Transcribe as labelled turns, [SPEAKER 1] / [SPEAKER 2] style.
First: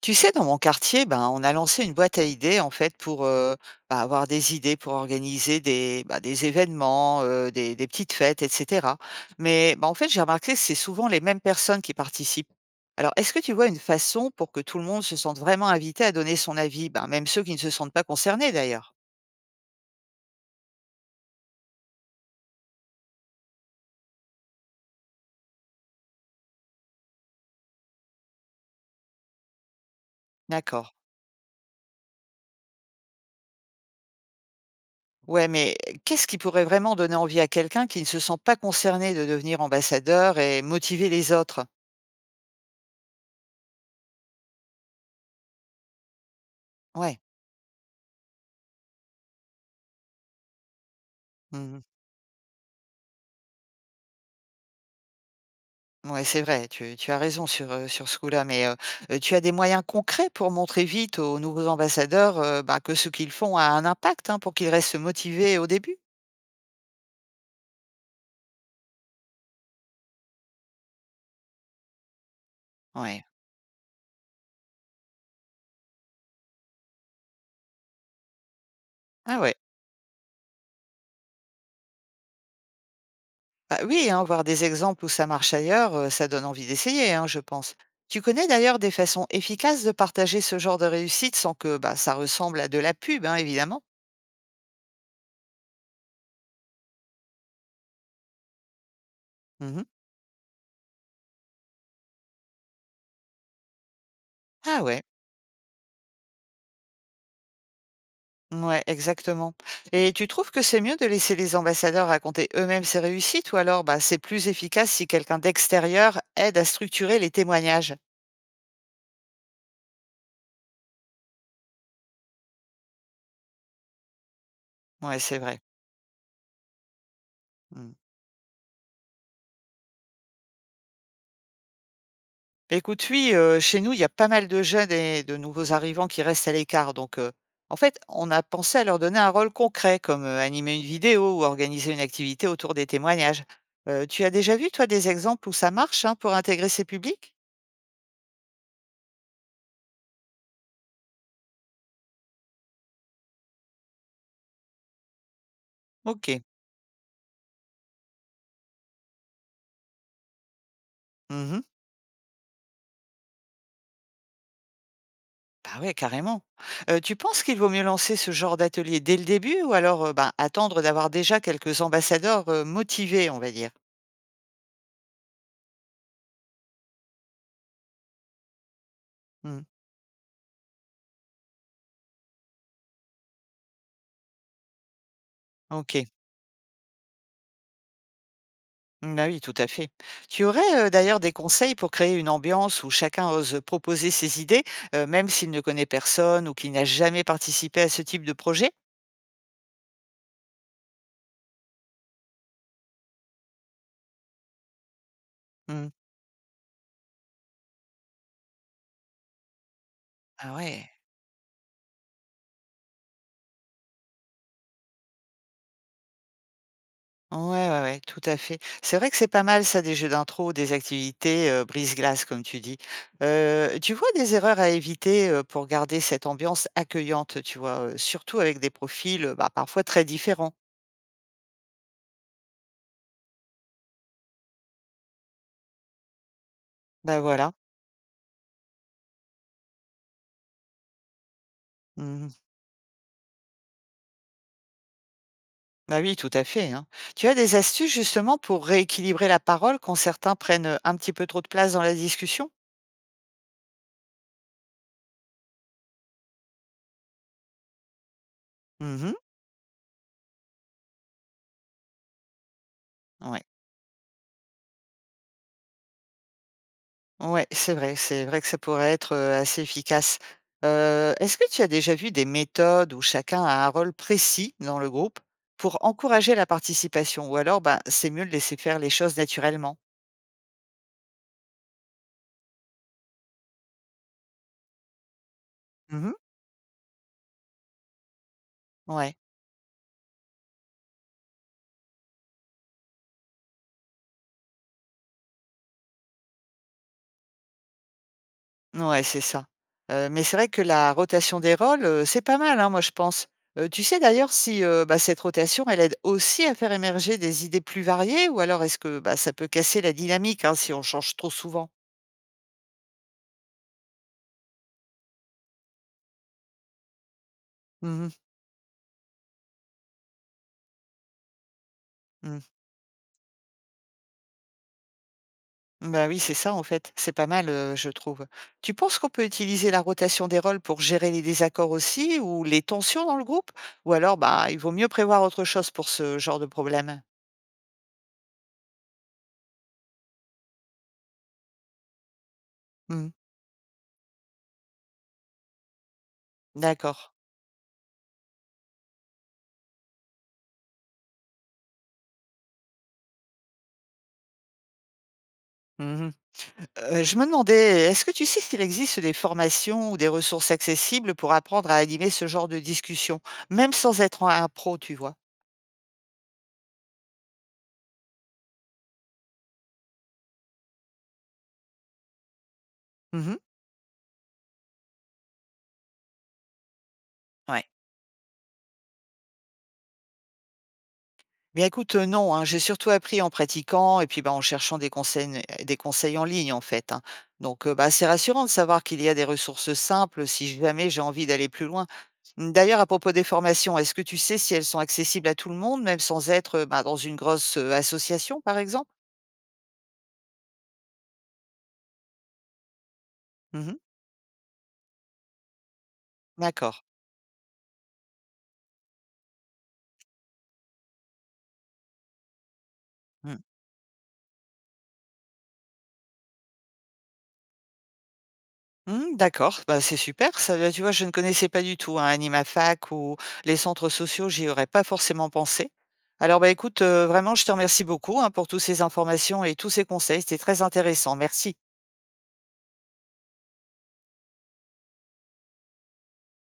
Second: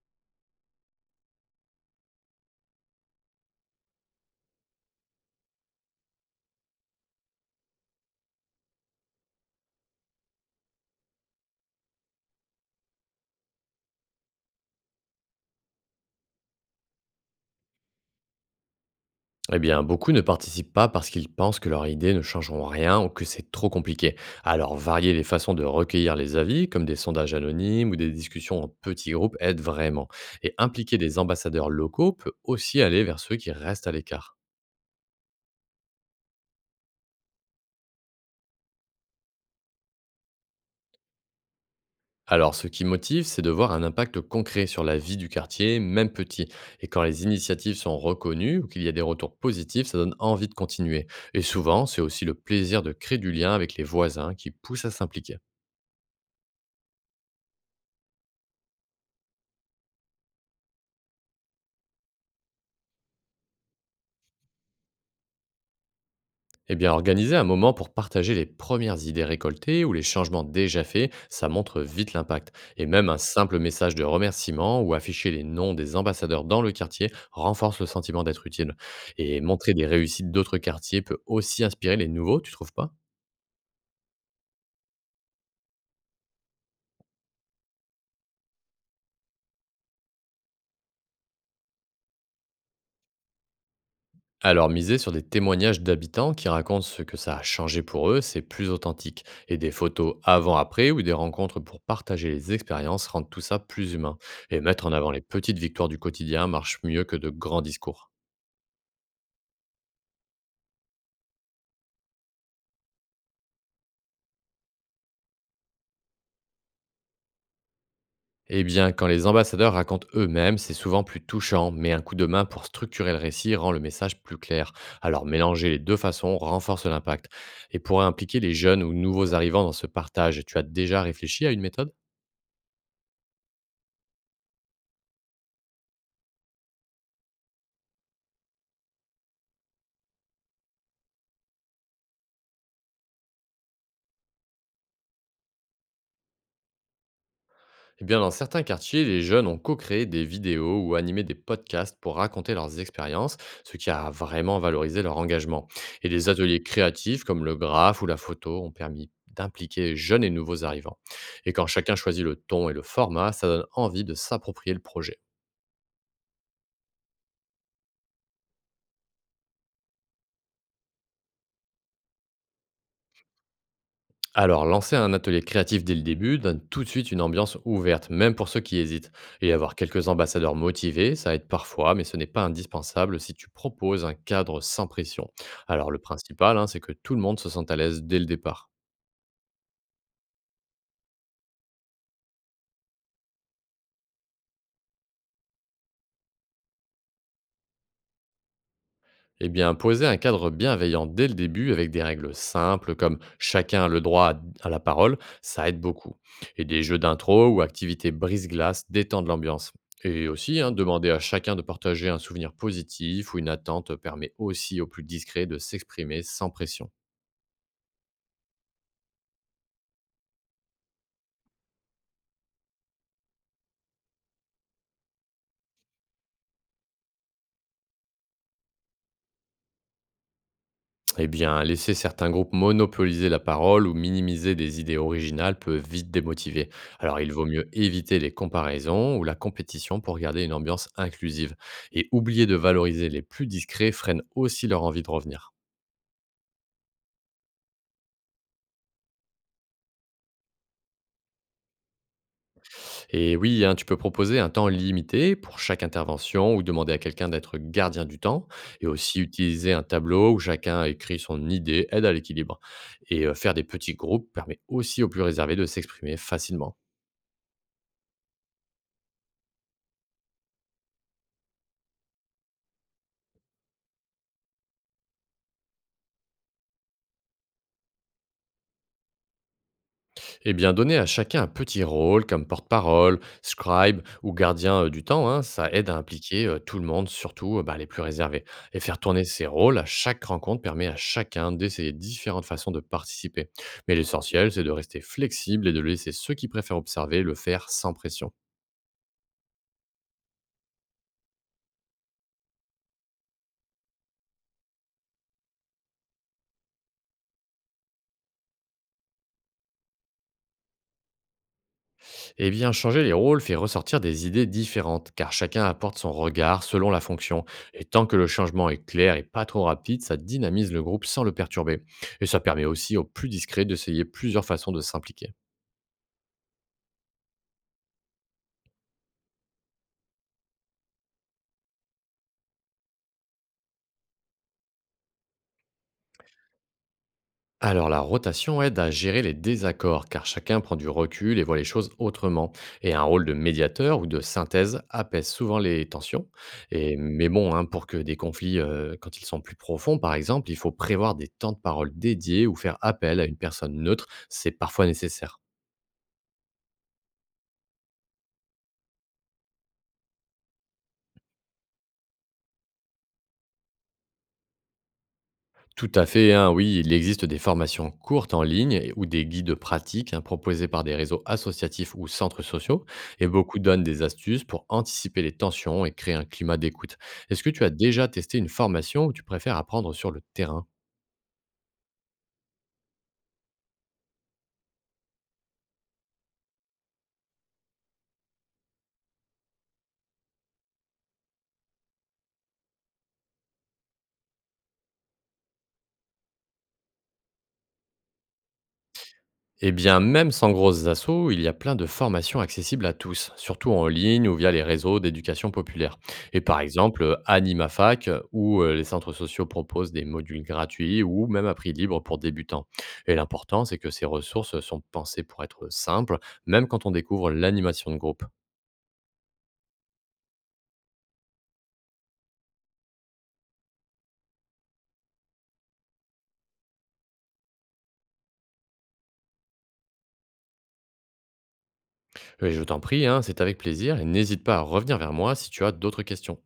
[SPEAKER 1] Tu sais, dans mon quartier, ben, on a lancé une boîte à idées en fait pour avoir des idées pour organiser des événements, des petites fêtes, etc. Mais bah, en fait, j'ai remarqué que c'est souvent les mêmes personnes qui participent. Alors, est-ce que tu vois une façon pour que tout le monde se sente vraiment invité à donner son avis, ben, même ceux qui ne se sentent pas concernés d'ailleurs?
[SPEAKER 2] Eh bien, beaucoup ne participent pas parce qu'ils pensent que leurs idées ne changeront rien ou que c'est trop compliqué. Alors, varier les façons de recueillir les avis, comme des sondages anonymes ou des discussions en petits groupes, aide vraiment. Et
[SPEAKER 1] D'accord.
[SPEAKER 2] impliquer des ambassadeurs locaux peut aussi aller vers ceux qui restent à l'écart.
[SPEAKER 1] Ouais, mais qu'est-ce qui pourrait vraiment donner envie à quelqu'un qui ne se sent pas concerné de devenir ambassadeur et motiver les autres?
[SPEAKER 2] Alors, ce qui motive, c'est de voir un impact concret sur la vie du quartier, même petit. Et quand
[SPEAKER 1] Ouais.
[SPEAKER 2] les initiatives sont reconnues ou qu'il y a des retours positifs, ça donne envie de continuer. Et
[SPEAKER 1] Mmh.
[SPEAKER 2] souvent, c'est aussi le plaisir de créer du lien avec les voisins qui pousse à s'impliquer.
[SPEAKER 1] Ouais, c'est vrai, tu as raison sur, sur ce coup-là, mais tu as des moyens concrets pour montrer vite aux nouveaux ambassadeurs, que ce qu'ils font a un impact, hein, pour qu'ils restent motivés au début?
[SPEAKER 2] Eh bien, organiser un moment pour partager les premières idées récoltées ou les changements déjà faits, ça montre vite l'impact. Et même un
[SPEAKER 1] Ouais.
[SPEAKER 2] simple message de remerciement ou afficher les noms des ambassadeurs dans le quartier renforce le sentiment d'être utile.
[SPEAKER 1] Ah
[SPEAKER 2] Et
[SPEAKER 1] ouais.
[SPEAKER 2] montrer des réussites d'autres quartiers peut aussi inspirer les nouveaux, tu trouves pas?
[SPEAKER 1] Bah, oui, hein, voir des exemples où ça marche ailleurs, ça donne envie d'essayer, hein, je pense. Tu connais d'ailleurs des façons efficaces de partager ce genre de réussite sans que, bah, ça ressemble à de la pub, hein, évidemment?
[SPEAKER 2] Alors, miser sur des témoignages d'habitants qui racontent ce que ça a changé pour eux, c'est plus authentique. Et des
[SPEAKER 1] Mmh.
[SPEAKER 2] photos avant-après ou des rencontres pour partager les expériences rendent tout ça plus humain. Et
[SPEAKER 1] Ah
[SPEAKER 2] mettre en
[SPEAKER 1] ouais.
[SPEAKER 2] avant les petites victoires du quotidien marche mieux que de grands discours.
[SPEAKER 1] Ouais, exactement. Et tu trouves que c'est mieux de laisser les ambassadeurs raconter eux-mêmes ces réussites ou alors bah, c'est plus efficace si quelqu'un d'extérieur aide à structurer les témoignages?
[SPEAKER 2] Eh bien, quand les ambassadeurs racontent eux-mêmes, c'est souvent plus touchant, mais un coup de main pour structurer le récit rend le message plus clair.
[SPEAKER 1] Ouais,
[SPEAKER 2] Alors,
[SPEAKER 1] c'est vrai.
[SPEAKER 2] mélanger les deux façons renforce l'impact. Et
[SPEAKER 1] Mm.
[SPEAKER 2] pour impliquer les jeunes ou nouveaux arrivants dans ce partage, tu as déjà réfléchi à une méthode?
[SPEAKER 1] Écoute, oui, chez nous, il y a pas mal de jeunes et de nouveaux arrivants qui restent à l'écart. Donc, en fait, on a pensé à leur donner un rôle concret, comme animer une vidéo ou organiser une activité autour des témoignages. Tu as déjà vu, toi, des exemples où ça marche hein, pour intégrer ces publics?
[SPEAKER 2] Eh bien, dans certains quartiers, les jeunes ont co-créé des vidéos ou animé des podcasts pour raconter leurs expériences, ce qui a vraiment valorisé leur engagement. Et
[SPEAKER 1] Ok.
[SPEAKER 2] des ateliers créatifs comme le graphe ou la photo ont permis d'impliquer jeunes et nouveaux arrivants. Et
[SPEAKER 1] Mhm.
[SPEAKER 2] quand chacun choisit le ton et le format, ça donne envie de s'approprier le projet.
[SPEAKER 1] Bah ouais, carrément. Tu penses qu'il vaut mieux lancer ce genre d'atelier dès le début ou alors, ben, attendre d'avoir déjà quelques ambassadeurs, motivés, on va dire?
[SPEAKER 2] Alors, lancer un atelier créatif dès le début donne tout de suite une ambiance ouverte, même pour ceux qui hésitent. Et
[SPEAKER 1] Mmh.
[SPEAKER 2] avoir quelques ambassadeurs motivés, ça aide parfois, mais ce n'est pas indispensable si tu proposes un cadre sans pression. Alors, le
[SPEAKER 1] OK.
[SPEAKER 2] principal, hein, c'est que tout le monde se sente à l'aise dès le départ.
[SPEAKER 1] Mmh, bah, oui, tout à fait. Tu aurais, d'ailleurs des conseils pour créer une ambiance où chacun ose proposer ses idées, même s'il ne connaît personne ou qu'il n'a jamais participé à ce type de projet?
[SPEAKER 2] Eh bien, poser un cadre bienveillant dès le début avec des règles simples comme chacun a le droit à la parole, ça aide
[SPEAKER 1] Mmh.
[SPEAKER 2] beaucoup. Et des jeux d'intro ou activités brise-glace détendent l'ambiance. Et
[SPEAKER 1] Ah
[SPEAKER 2] aussi, hein,
[SPEAKER 1] ouais.
[SPEAKER 2] demander à chacun de partager un souvenir positif ou une attente permet aussi aux plus discrets de s'exprimer sans pression.
[SPEAKER 1] Ouais, ouais, ouais, tout à fait. C'est vrai que c'est pas mal ça, des jeux d'intro, des activités brise-glace, comme tu dis. Tu vois des erreurs à éviter pour garder cette ambiance accueillante, tu vois, surtout avec des profils bah, parfois très différents.
[SPEAKER 2] Eh bien, laisser certains groupes monopoliser la parole ou minimiser des idées originales peut vite démotiver.
[SPEAKER 1] Bah
[SPEAKER 2] Alors, il vaut
[SPEAKER 1] voilà.
[SPEAKER 2] mieux éviter les comparaisons ou la compétition pour garder une ambiance inclusive. Et
[SPEAKER 1] Mhm.
[SPEAKER 2] oublier de valoriser les plus discrets freine aussi leur envie de revenir.
[SPEAKER 1] Bah oui, tout à fait, hein. Tu as des astuces justement pour rééquilibrer la parole quand certains prennent un petit peu trop de place dans la discussion?
[SPEAKER 2] Et oui, hein, tu peux proposer un temps limité pour chaque intervention ou demander à quelqu'un d'être gardien du temps. Et
[SPEAKER 1] Mhm.
[SPEAKER 2] aussi utiliser un tableau où chacun écrit son idée aide à l'équilibre. Et
[SPEAKER 1] Ouais.
[SPEAKER 2] faire des petits groupes permet aussi aux plus réservés de s'exprimer facilement.
[SPEAKER 1] Ouais, c'est vrai que ça pourrait être, assez efficace. Est-ce que tu as déjà vu des méthodes où chacun a un rôle précis dans le groupe pour encourager la participation? Ou alors, ben, c'est mieux de laisser faire les choses naturellement?
[SPEAKER 2] Eh bien, donner à chacun un petit rôle comme porte-parole, scribe ou gardien du temps, hein, ça aide à
[SPEAKER 1] Mmh.
[SPEAKER 2] impliquer tout le monde, surtout bah, les plus réservés. Et faire
[SPEAKER 1] Ouais,
[SPEAKER 2] tourner ces rôles à chaque rencontre permet à chacun d'essayer différentes façons de participer. Mais l'essentiel, c'est de rester flexible et de laisser ceux qui préfèrent observer le faire sans pression.
[SPEAKER 1] ouais, c'est ça. Mais c'est vrai que la rotation des rôles, c'est pas mal, hein, moi, je pense. Tu sais d'ailleurs si, bah, cette rotation, elle aide aussi à faire émerger des idées plus variées? Ou alors est-ce que, bah, ça peut casser la dynamique, hein, si on change trop souvent?
[SPEAKER 2] Eh bien, changer les rôles fait ressortir des idées différentes, car chacun apporte son regard selon la fonction. Et tant
[SPEAKER 1] Mmh.
[SPEAKER 2] que le changement est clair et pas trop rapide, ça dynamise le groupe sans le perturber. Et
[SPEAKER 1] Mmh.
[SPEAKER 2] ça permet aussi aux plus discrets d'essayer plusieurs façons de s'impliquer.
[SPEAKER 1] Bah oui, c'est ça en fait, c'est pas mal, je trouve. Tu penses qu'on peut utiliser la rotation des rôles pour gérer les désaccords aussi ou les tensions dans le groupe? Ou alors, bah, il vaut mieux prévoir autre chose pour ce genre de problème?
[SPEAKER 2] Alors la rotation aide à gérer les désaccords car chacun prend du recul et voit les choses autrement. Et un
[SPEAKER 1] Mmh,
[SPEAKER 2] rôle de médiateur ou de synthèse apaise souvent les tensions. Et,
[SPEAKER 1] d'accord.
[SPEAKER 2] mais bon, hein, pour que des conflits, quand ils sont plus profonds par exemple, il faut prévoir des temps de parole dédiés ou faire appel à une personne neutre. C'est parfois nécessaire.
[SPEAKER 1] Mmh mh. Je me demandais, est-ce que tu sais s'il existe des formations ou des ressources accessibles pour apprendre à animer ce genre de discussion? Même sans être un pro, tu vois?
[SPEAKER 2] Tout à fait, hein, oui, il existe des formations courtes en ligne ou des guides pratiques, hein, proposés par des réseaux associatifs ou centres sociaux, et
[SPEAKER 1] Mmh.
[SPEAKER 2] beaucoup donnent des astuces pour anticiper les tensions et créer un climat d'écoute. Est-ce que tu
[SPEAKER 1] Ouais.
[SPEAKER 2] as déjà testé une formation ou tu préfères apprendre sur le terrain?
[SPEAKER 1] Bien écoute, non, hein, j'ai surtout appris en pratiquant et puis, bah, en cherchant des conseils en ligne, en fait, hein. Donc, bah, c'est rassurant de savoir qu'il y a des ressources simples si jamais j'ai envie d'aller plus loin. Mmh, d'ailleurs, à propos des formations, est-ce que tu sais si elles sont accessibles à tout le monde, même sans être, bah, dans une grosse, association, par exemple?
[SPEAKER 2] Eh bien, même sans grosses assauts, il y a plein de formations accessibles à tous, surtout
[SPEAKER 1] Mmh.
[SPEAKER 2] en ligne ou via les réseaux d'éducation populaire. Et par
[SPEAKER 1] D'accord.
[SPEAKER 2] exemple, AnimaFac, où les centres sociaux proposent des modules gratuits ou même à prix libre pour débutants. Et
[SPEAKER 1] Mmh.
[SPEAKER 2] l'important, c'est que ces ressources sont pensées pour être simples, même quand on découvre l'animation de groupe.
[SPEAKER 1] Mmh, d'accord, bah, c'est super ça, bah, tu vois? Je ne connaissais pas du tout, hein, Animafac ou les centres sociaux, j'y aurais pas forcément pensé. Alors, bah, écoute, vraiment, je te remercie beaucoup, hein, pour toutes ces informations et tous ces conseils, c'était très intéressant. Merci.
[SPEAKER 2] Et je t'en prie, hein, c'est avec plaisir, et n'hésite pas à revenir vers moi si tu as d'autres questions.